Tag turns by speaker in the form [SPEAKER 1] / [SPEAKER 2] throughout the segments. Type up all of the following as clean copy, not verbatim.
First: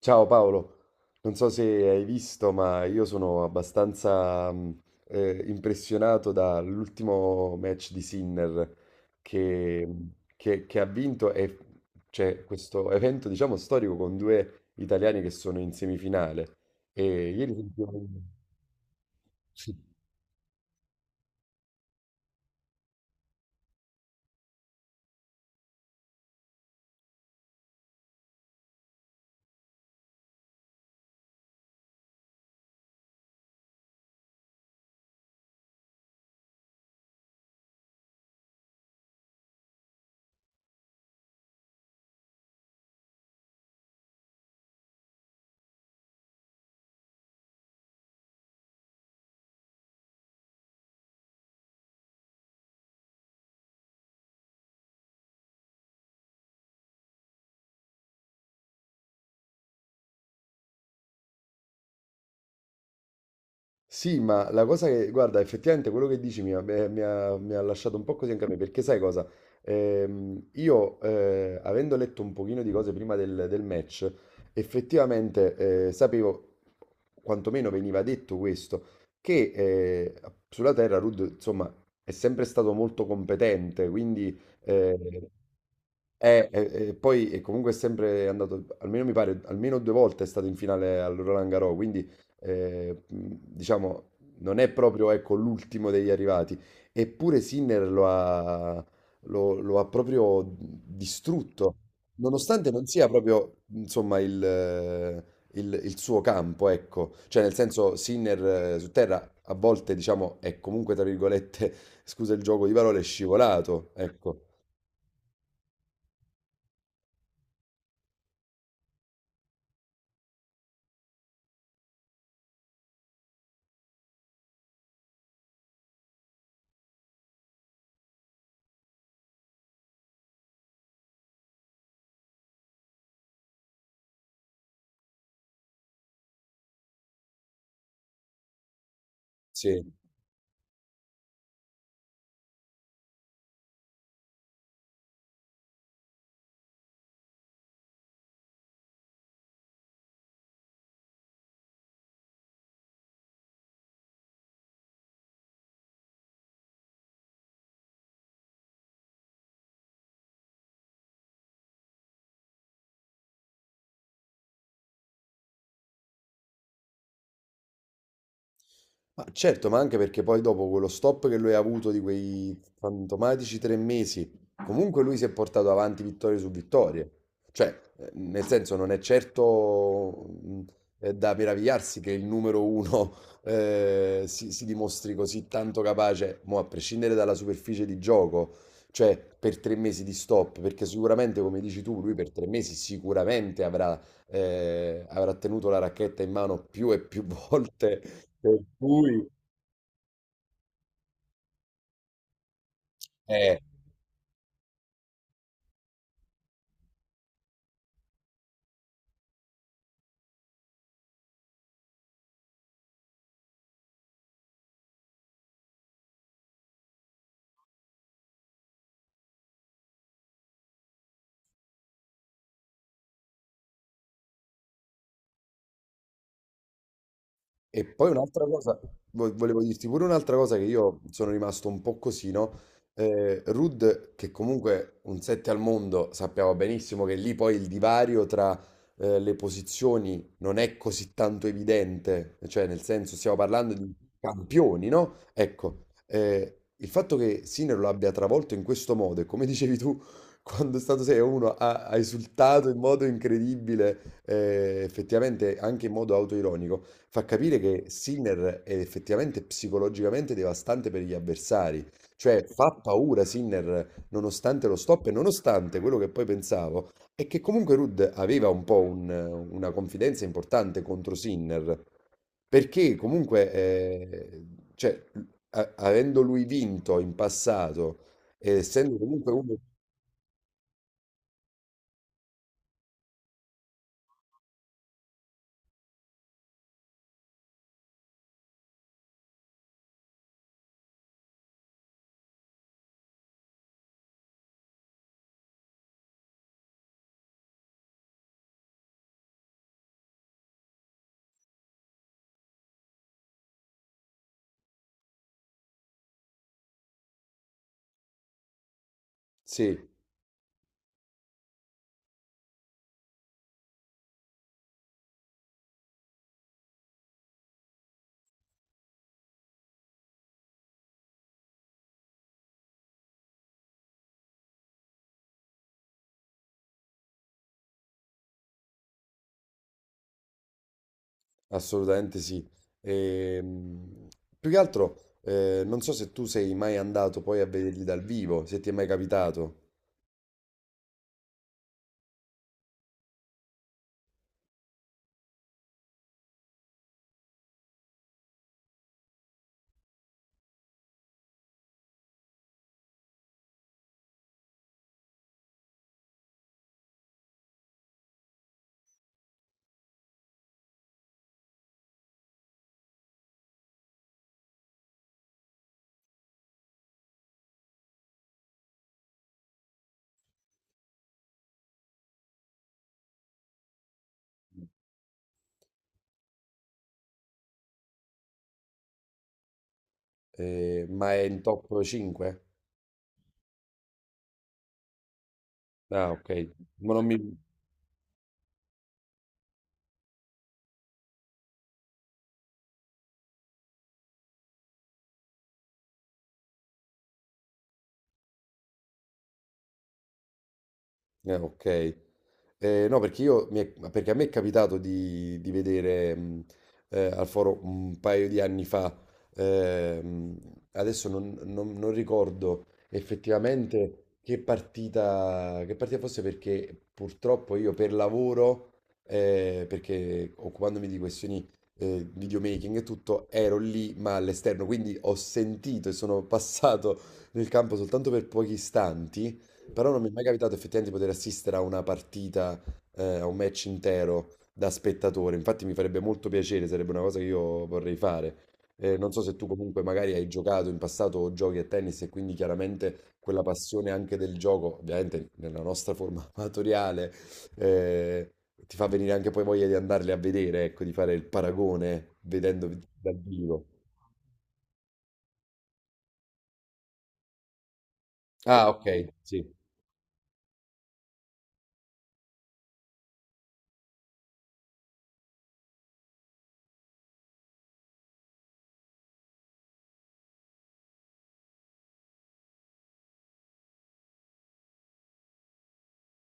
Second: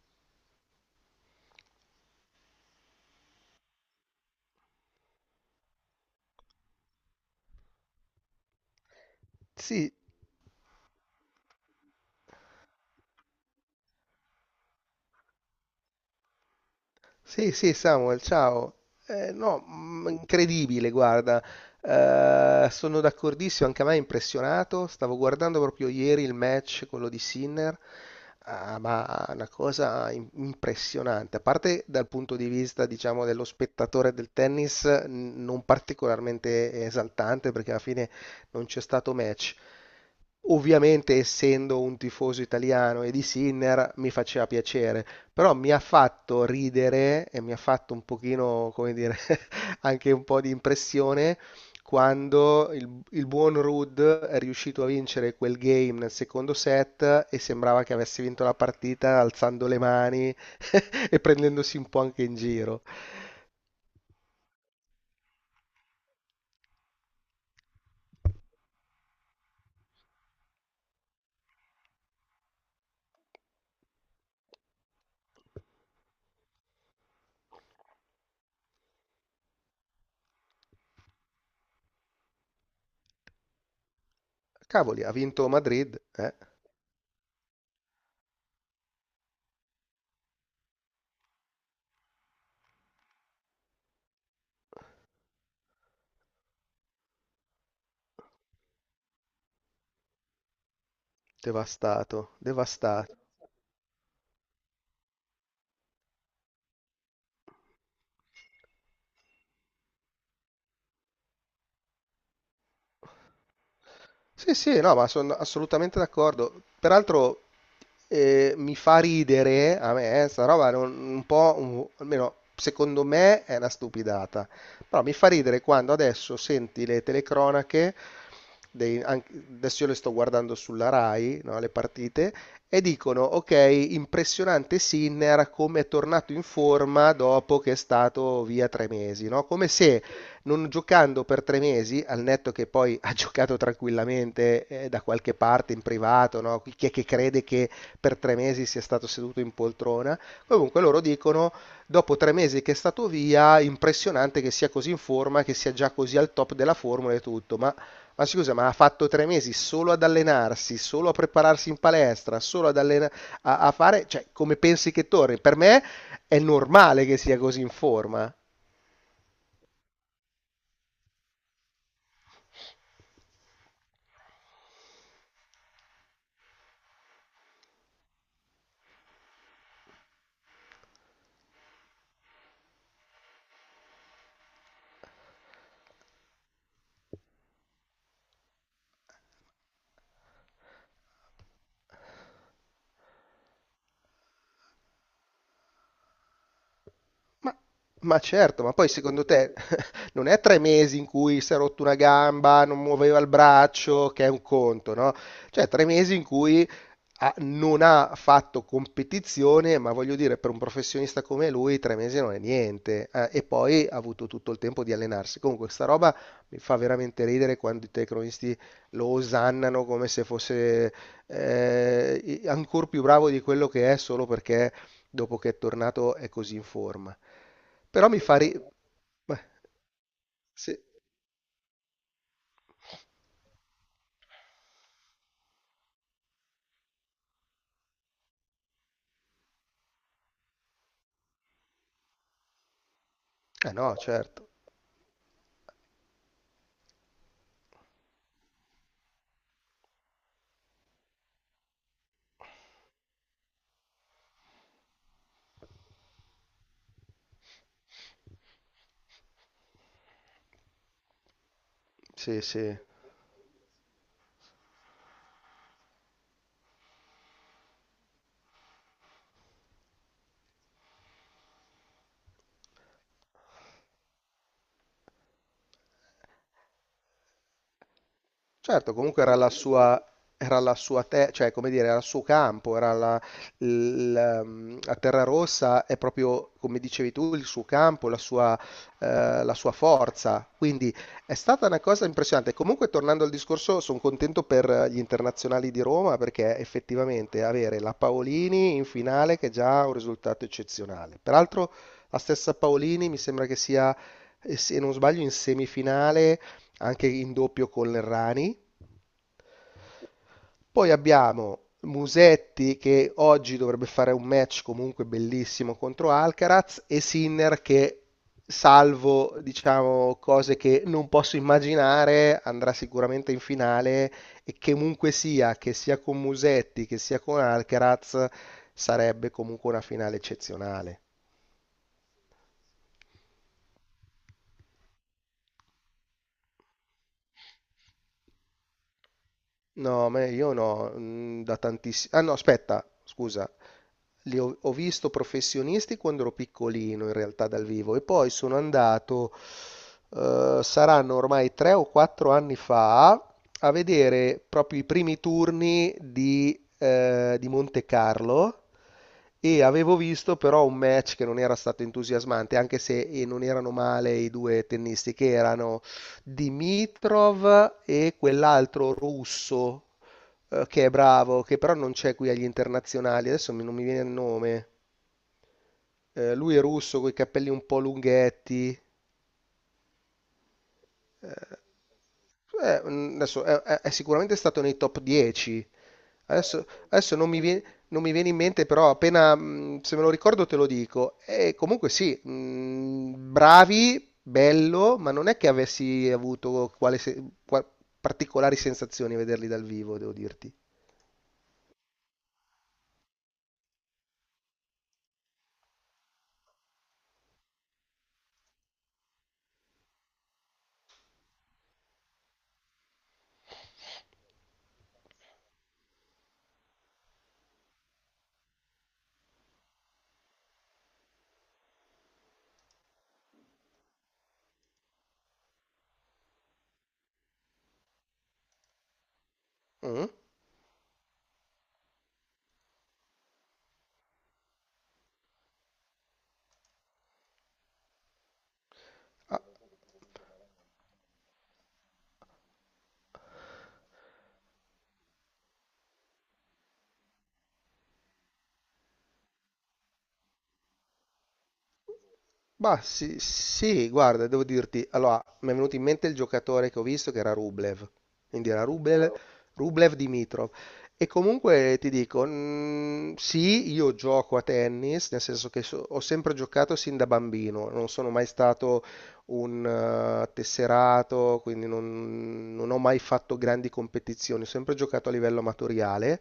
[SPEAKER 1] Ciao Paolo, non so se hai visto, ma io sono abbastanza impressionato dall'ultimo match di Sinner che,
[SPEAKER 2] Sì,
[SPEAKER 1] che ha vinto e c'è questo evento, diciamo, storico con due italiani che sono in semifinale. E
[SPEAKER 2] sì,
[SPEAKER 1] ieri
[SPEAKER 2] sì,
[SPEAKER 1] sentivo...
[SPEAKER 2] Samuel, ciao. Eh, no, mm, incredibile, guarda. Sono d'accordissimo, anche a me è impressionato. Stavo guardando proprio ieri il match, quello di Sinner. Ah, ma una cosa impressionante. A parte dal punto di vista, diciamo, dello spettatore del tennis, non particolarmente esaltante, perché alla fine non c'è stato match. Ovviamente, essendo un tifoso italiano e di Sinner, mi faceva piacere. Però mi ha fatto ridere e mi ha fatto un pochino, come dire, anche un po' di impressione quando il buon Rudd è riuscito a vincere quel game nel secondo set e sembrava che avesse vinto la partita alzando le mani e prendendosi un po' anche in giro.
[SPEAKER 1] Sì, ma la cosa che, guarda, effettivamente quello che dici mi ha lasciato un po' così anche a me, perché sai cosa? Io, avendo letto un pochino di cose prima del match, effettivamente, sapevo, quantomeno veniva detto questo, che sulla terra Rudd, insomma, è sempre stato molto competente, quindi... eh,
[SPEAKER 2] Cavoli, ha vinto Madrid, eh?
[SPEAKER 1] poi e comunque è sempre andato, almeno mi pare, almeno due volte è stato in finale al Roland Garros, quindi diciamo, non è proprio, ecco, l'ultimo degli arrivati, eppure Sinner lo ha proprio distrutto,
[SPEAKER 2] Devastato,
[SPEAKER 1] nonostante non sia
[SPEAKER 2] devastato.
[SPEAKER 1] proprio, insomma, il suo campo, ecco, cioè nel senso Sinner su terra a volte, diciamo, è comunque, tra virgolette, scusa il gioco di parole, scivolato, ecco,
[SPEAKER 2] Sì, sì, no, ma sono assolutamente d'accordo. Peraltro mi fa ridere a me, sta roba è un po', almeno secondo me è una stupidata, però mi fa ridere quando adesso senti le telecronache, adesso io le sto guardando sulla Rai, no, le partite, e dicono, ok, impressionante Sinner come è tornato in forma dopo che è stato via tre mesi, no? Come
[SPEAKER 1] sì.
[SPEAKER 2] se non giocando per tre mesi, al netto che poi ha giocato tranquillamente da qualche parte in privato, no? Chi è che crede che per tre mesi sia stato seduto in poltrona? Comunque loro dicono, dopo tre mesi che è stato via, impressionante che sia così in forma, che sia già così al top della formula e tutto, ma... Ma scusa, ma ha fatto tre mesi solo ad allenarsi, solo a prepararsi in palestra, solo ad allenare, a fare, cioè, come pensi che torni? Per me è normale che sia così in forma.
[SPEAKER 1] Ma certo, ma anche perché poi dopo quello stop che lui ha avuto di quei fantomatici tre mesi, comunque lui si è portato avanti vittorie su vittorie. Cioè, nel senso, non è certo da meravigliarsi che il numero uno si dimostri così tanto capace, mo a prescindere dalla superficie di gioco, cioè per tre mesi di stop, perché sicuramente, come dici tu, lui per tre mesi sicuramente avrà tenuto la racchetta in mano più e più
[SPEAKER 2] Ma
[SPEAKER 1] volte,
[SPEAKER 2] ma
[SPEAKER 1] per
[SPEAKER 2] certo, ma poi secondo
[SPEAKER 1] cui
[SPEAKER 2] te non è tre mesi in cui si è rotto una gamba, non muoveva il
[SPEAKER 1] eh,
[SPEAKER 2] braccio, che è un conto, no? Cioè tre mesi in cui non ha fatto competizione, ma voglio dire, per un professionista come lui, tre mesi non è niente. E poi ha avuto tutto il tempo di allenarsi. Comunque, sta roba mi fa veramente ridere quando i telecronisti lo osannano come se fosse ancora più bravo di quello che è solo perché dopo che è tornato è così in forma.
[SPEAKER 1] e
[SPEAKER 2] Però
[SPEAKER 1] poi
[SPEAKER 2] mi fa
[SPEAKER 1] un'altra
[SPEAKER 2] ri...
[SPEAKER 1] cosa,
[SPEAKER 2] Beh,
[SPEAKER 1] volevo dirti pure un'altra cosa che
[SPEAKER 2] sì,
[SPEAKER 1] io sono rimasto un po' così, no? Rud, che comunque un 7 al mondo, sappiamo benissimo che lì poi il divario tra le posizioni non è così tanto evidente, cioè nel senso stiamo parlando
[SPEAKER 2] eh
[SPEAKER 1] di
[SPEAKER 2] no, certo,
[SPEAKER 1] campioni, no? Ecco, il fatto che Sinner lo abbia travolto in questo modo e come dicevi tu, quando è stato 6-1 ha esultato in modo incredibile, effettivamente anche in modo autoironico fa capire che Sinner è effettivamente psicologicamente devastante per gli avversari.
[SPEAKER 2] sì,
[SPEAKER 1] Cioè, fa
[SPEAKER 2] sì.
[SPEAKER 1] paura Sinner nonostante lo stop e nonostante quello che poi pensavo è che comunque Rudd aveva un po' una confidenza importante contro Sinner, perché comunque, cioè, avendo lui vinto in passato, e
[SPEAKER 2] Certo,
[SPEAKER 1] essendo
[SPEAKER 2] comunque
[SPEAKER 1] comunque
[SPEAKER 2] era la
[SPEAKER 1] uno...
[SPEAKER 2] sua, era la sua, cioè, come dire, era il suo campo, la terra rossa è proprio, come dicevi tu, il suo campo, la sua forza. Quindi è stata una cosa impressionante. Comunque, tornando al discorso, sono contento per gli internazionali di Roma perché effettivamente avere la Paolini in finale che è già un risultato eccezionale. Peraltro, la stessa Paolini mi sembra, se non sbaglio, in semifinale anche in doppio con l'Errani.
[SPEAKER 1] Sì.
[SPEAKER 2] Poi abbiamo Musetti che oggi dovrebbe fare un match comunque bellissimo contro Alcaraz e Sinner che, salvo diciamo cose che non posso immaginare, andrà sicuramente in finale e che comunque sia, che sia con Musetti che sia con Alcaraz, sarebbe comunque una finale eccezionale.
[SPEAKER 1] Assolutamente sì. Ehm, Più che altro, non so se tu sei mai andato poi a vederli dal vivo, se ti è mai capitato,
[SPEAKER 2] No, me io no, mm, da tantissimi... Ah no, aspetta, scusa, ho visto professionisti quando ero piccolino in realtà dal vivo e poi sono andato, saranno ormai tre o quattro anni fa, a vedere proprio i primi turni di Monte Carlo e avevo visto però un match che non era stato entusiasmante, anche se non erano male i due tennisti che erano Dimitrov e quell'altro russo che è bravo, che però non c'è qui agli internazionali, non mi viene il nome. Lui è russo con i capelli un po' lunghetti.
[SPEAKER 1] eh, ma è in
[SPEAKER 2] Eh,
[SPEAKER 1] top 5?
[SPEAKER 2] adesso è sicuramente stato nei top 10.
[SPEAKER 1] Ah, ok.
[SPEAKER 2] Adesso,
[SPEAKER 1] Ma non mi...
[SPEAKER 2] adesso non mi viene, non mi viene in mente, però appena se me lo ricordo te lo dico. E comunque sì, bravi, bello, ma non è che avessi avuto quale se- qua- particolari sensazioni a vederli dal vivo, devo dirti.
[SPEAKER 1] ok. No, perché a me è capitato di vedere al foro un paio di anni fa, ehm, adesso non ricordo effettivamente che partita fosse perché purtroppo io per lavoro, perché occupandomi di questioni videomaking e tutto, ero lì ma all'esterno, quindi ho sentito e sono passato nel campo soltanto per pochi istanti però non
[SPEAKER 2] Mm?
[SPEAKER 1] mi
[SPEAKER 2] Ah,
[SPEAKER 1] è mai capitato effettivamente di poter assistere a una partita, a un match intero da spettatore. Infatti mi farebbe molto piacere, sarebbe una cosa che io vorrei fare. Non so se tu comunque magari hai giocato in passato o giochi a tennis e quindi chiaramente quella passione anche del gioco, ovviamente nella nostra forma amatoriale, eh, ti fa venire anche poi voglia di andarli a vedere, ecco, di fare il paragone vedendo
[SPEAKER 2] bah,
[SPEAKER 1] dal
[SPEAKER 2] sì,
[SPEAKER 1] vivo.
[SPEAKER 2] sì, guarda, devo dirti, allora, mi è venuto in mente il giocatore che ho visto che era Rublev, quindi era
[SPEAKER 1] Ah, ok,
[SPEAKER 2] Rublev,
[SPEAKER 1] sì,
[SPEAKER 2] Rublev Dimitrov. E comunque ti dico, sì, io gioco a tennis, nel senso che ho sempre giocato sin da bambino, non sono mai stato un tesserato, quindi non ho mai fatto grandi competizioni, ho sempre giocato a livello amatoriale.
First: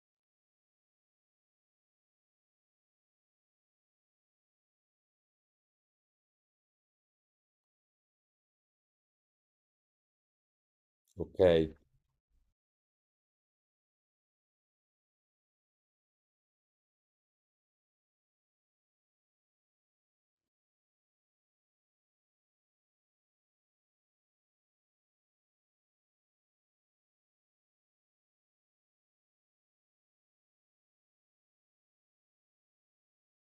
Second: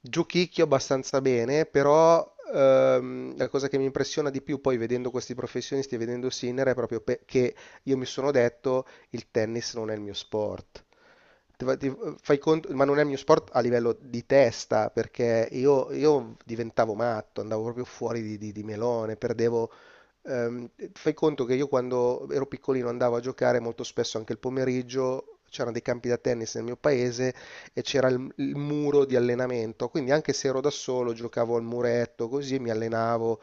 [SPEAKER 2] Giochicchio abbastanza bene, però la cosa che mi impressiona di più poi vedendo questi professionisti e vedendo Sinner è proprio che io mi sono detto il tennis non è il mio sport.
[SPEAKER 1] ok,
[SPEAKER 2] Ti fai conto, ma non è il mio sport a livello di testa, perché io diventavo matto, andavo proprio fuori di melone, perdevo. Fai conto che io quando ero piccolino andavo a giocare molto spesso anche il pomeriggio, c'erano dei campi da tennis nel mio paese e c'era il muro di allenamento, quindi anche se ero da solo giocavo al muretto così mi allenavo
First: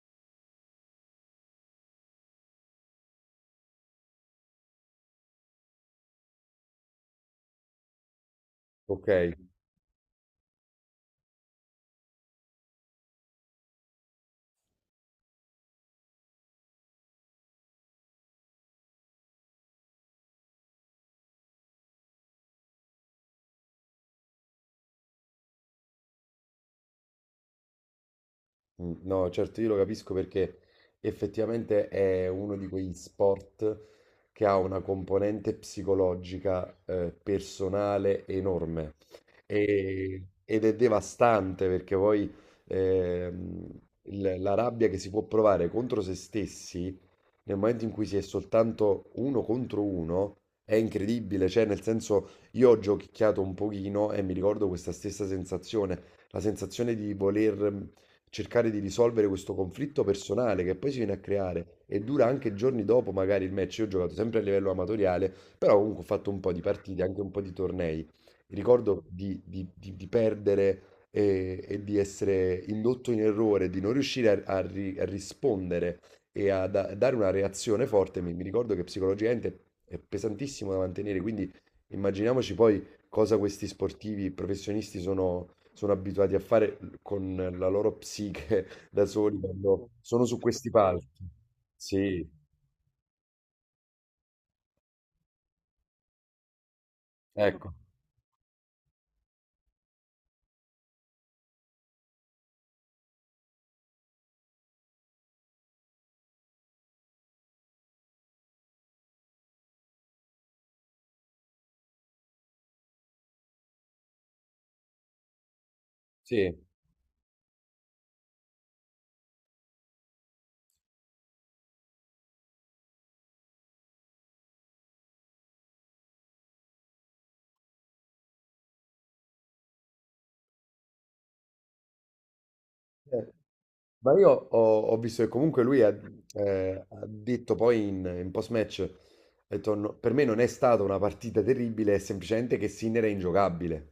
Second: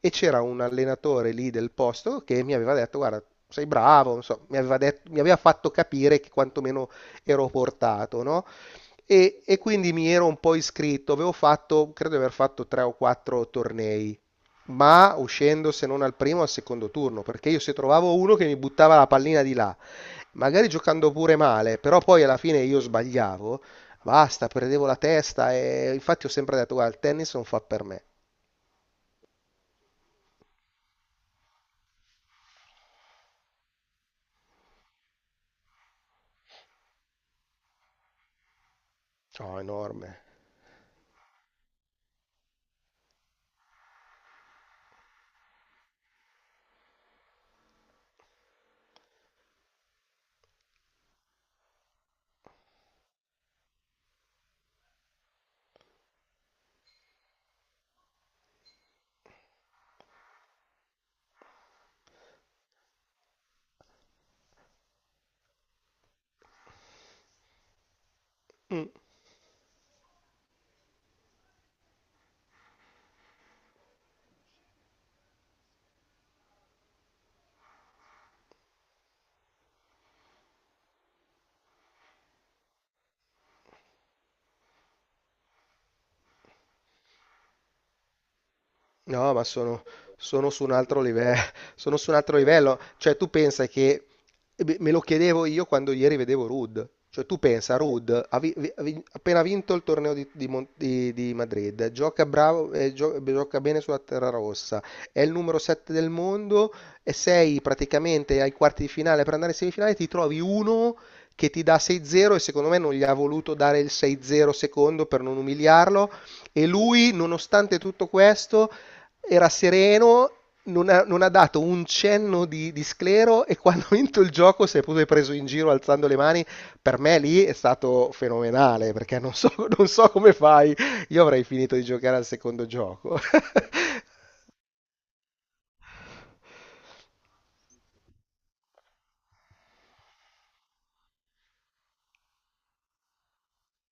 [SPEAKER 2] e c'era un allenatore lì del posto che mi aveva detto, guarda, sei bravo, non so, mi aveva fatto capire che quantomeno ero portato, no?
[SPEAKER 1] ok.
[SPEAKER 2] E quindi mi ero un po' iscritto, avevo fatto, credo di aver fatto tre o quattro tornei, ma uscendo se non al primo al secondo turno, perché io se trovavo uno che mi buttava la pallina di là, magari giocando pure male, però poi alla fine io sbagliavo, basta, perdevo la testa e infatti ho sempre detto, guarda, il tennis non fa per me.
[SPEAKER 1] Mm, no, certo, io lo capisco perché effettivamente è uno di quegli sport che ha una componente psicologica, personale enorme.
[SPEAKER 2] No, enorme.
[SPEAKER 1] E- ed è devastante perché poi ehm, la rabbia che si può provare contro se stessi nel momento in cui si è soltanto uno contro uno, è incredibile, cioè nel senso io ho giochicchiato un pochino e mi ricordo questa stessa sensazione, la sensazione di voler cercare di risolvere questo conflitto personale che poi si viene a creare e dura anche giorni dopo magari il match, io ho giocato sempre a livello amatoriale, però comunque ho fatto un po' di partite, anche un po' di tornei,
[SPEAKER 2] Mm.
[SPEAKER 1] ricordo di perdere e di essere indotto in errore, di non riuscire a rispondere e a dare una reazione forte. Mi ricordo che psicologicamente è pesantissimo da mantenere, quindi immaginiamoci poi cosa questi sportivi professionisti sono abituati a fare con la loro psiche da
[SPEAKER 2] No,
[SPEAKER 1] soli
[SPEAKER 2] ma
[SPEAKER 1] quando sono su
[SPEAKER 2] sono su
[SPEAKER 1] questi
[SPEAKER 2] un altro
[SPEAKER 1] palchi.
[SPEAKER 2] livello, sono su un
[SPEAKER 1] Sì,
[SPEAKER 2] altro livello. Cioè, tu pensa che eh beh, me lo chiedevo io quando ieri vedevo Ruud. Cioè, tu
[SPEAKER 1] ecco,
[SPEAKER 2] pensa, Ruud ha vi- vi- ha vin- appena vinto il torneo di Madrid, gioca bravo, gioca bene sulla terra rossa, è il numero 7 del mondo e sei praticamente ai quarti di finale per andare in semifinale, ti trovi uno che ti dà 6-0 e secondo me non gli ha voluto dare il 6-0 secondo per non umiliarlo
[SPEAKER 1] sì.
[SPEAKER 2] e lui, nonostante tutto questo era sereno, non ha dato un cenno di sclero e quando ha vinto il gioco si è pure preso in giro alzando le mani. Per me lì è stato fenomenale perché non so, non so come fai. Io avrei finito di giocare al secondo gioco.
[SPEAKER 1] Eh, Ma io ho visto che comunque lui ha detto poi in post-match, ha detto, "No, per me non è stata una partita terribile, è semplicemente che Sinner è ingiocabile.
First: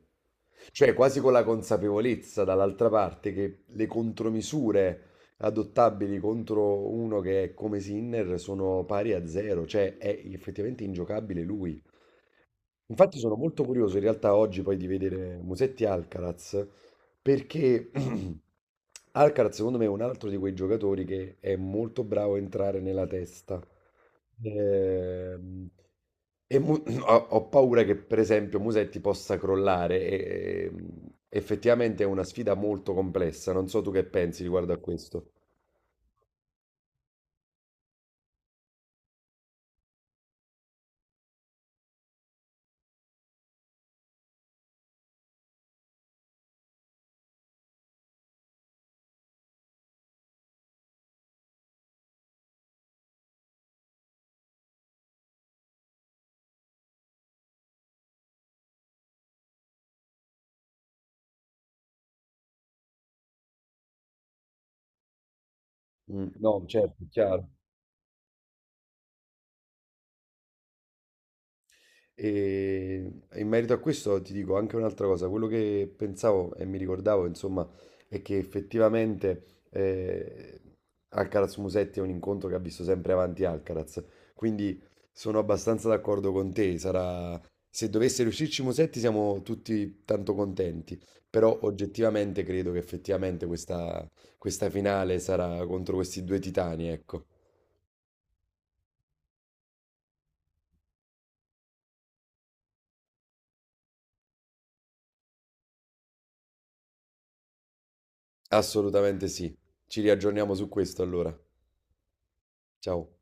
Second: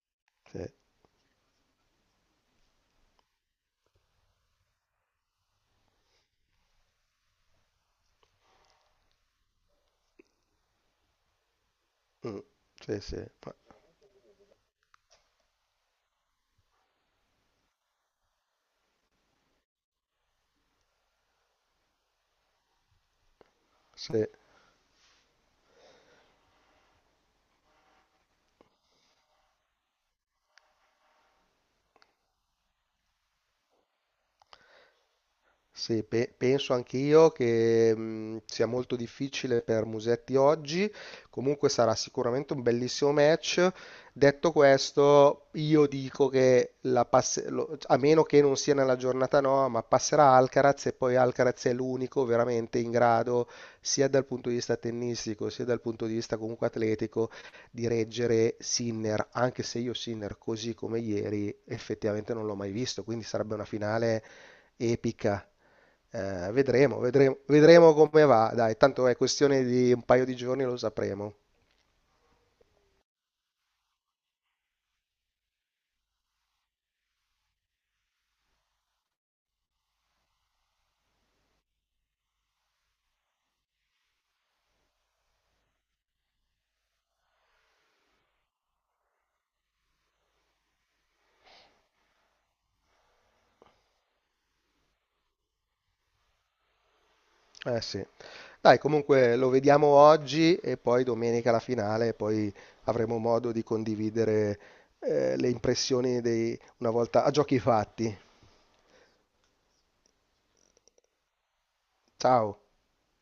[SPEAKER 2] Sì,
[SPEAKER 1] Cioè quasi con la consapevolezza dall'altra parte che le contromisure adottabili contro uno che è come Sinner sono pari a zero, cioè è effettivamente ingiocabile lui.
[SPEAKER 2] mm, sì, sì,
[SPEAKER 1] Infatti sono
[SPEAKER 2] ma-
[SPEAKER 1] molto curioso in realtà oggi poi di vedere Musetti Alcaraz perché Alcaraz secondo me è un altro di quei giocatori che è molto bravo a entrare nella testa.
[SPEAKER 2] sì.
[SPEAKER 1] Ehm, e Mu- ho paura che per esempio Musetti possa crollare e effettivamente è una sfida molto complessa. Non so tu che pensi riguardo a questo.
[SPEAKER 2] Sì, penso anch'io che sia molto difficile per Musetti oggi, comunque sarà sicuramente un bellissimo match. Detto questo, io dico che a meno che non sia nella giornata no, ma passerà Alcaraz e poi Alcaraz è l'unico veramente in grado, sia dal punto di vista tennistico, sia dal punto di vista comunque atletico, di reggere Sinner, anche se io Sinner così come ieri effettivamente non l'ho mai visto, quindi sarebbe una finale epica.
[SPEAKER 1] Mm, no,
[SPEAKER 2] Vedremo,
[SPEAKER 1] certo, è
[SPEAKER 2] vedremo,
[SPEAKER 1] chiaro.
[SPEAKER 2] vedremo come va. Dai, tanto è questione di un paio di giorni, lo sapremo.
[SPEAKER 1] E in merito a questo ti dico anche un'altra cosa, quello che pensavo e mi ricordavo, insomma, è che effettivamente eh, Alcaraz Musetti è un incontro che ha visto sempre avanti Alcaraz, quindi sono abbastanza d'accordo con te, sarà... se dovesse riuscirci Musetti siamo tutti tanto contenti, però oggettivamente credo che effettivamente questa finale sarà contro questi due titani, ecco,
[SPEAKER 2] Eh sì. Dai, comunque lo vediamo oggi e poi domenica la finale, e poi avremo modo di condividere le impressioni una volta a giochi fatti.
[SPEAKER 1] assolutamente sì, ci riaggiorniamo su questo allora,
[SPEAKER 2] Ciao.
[SPEAKER 1] ciao.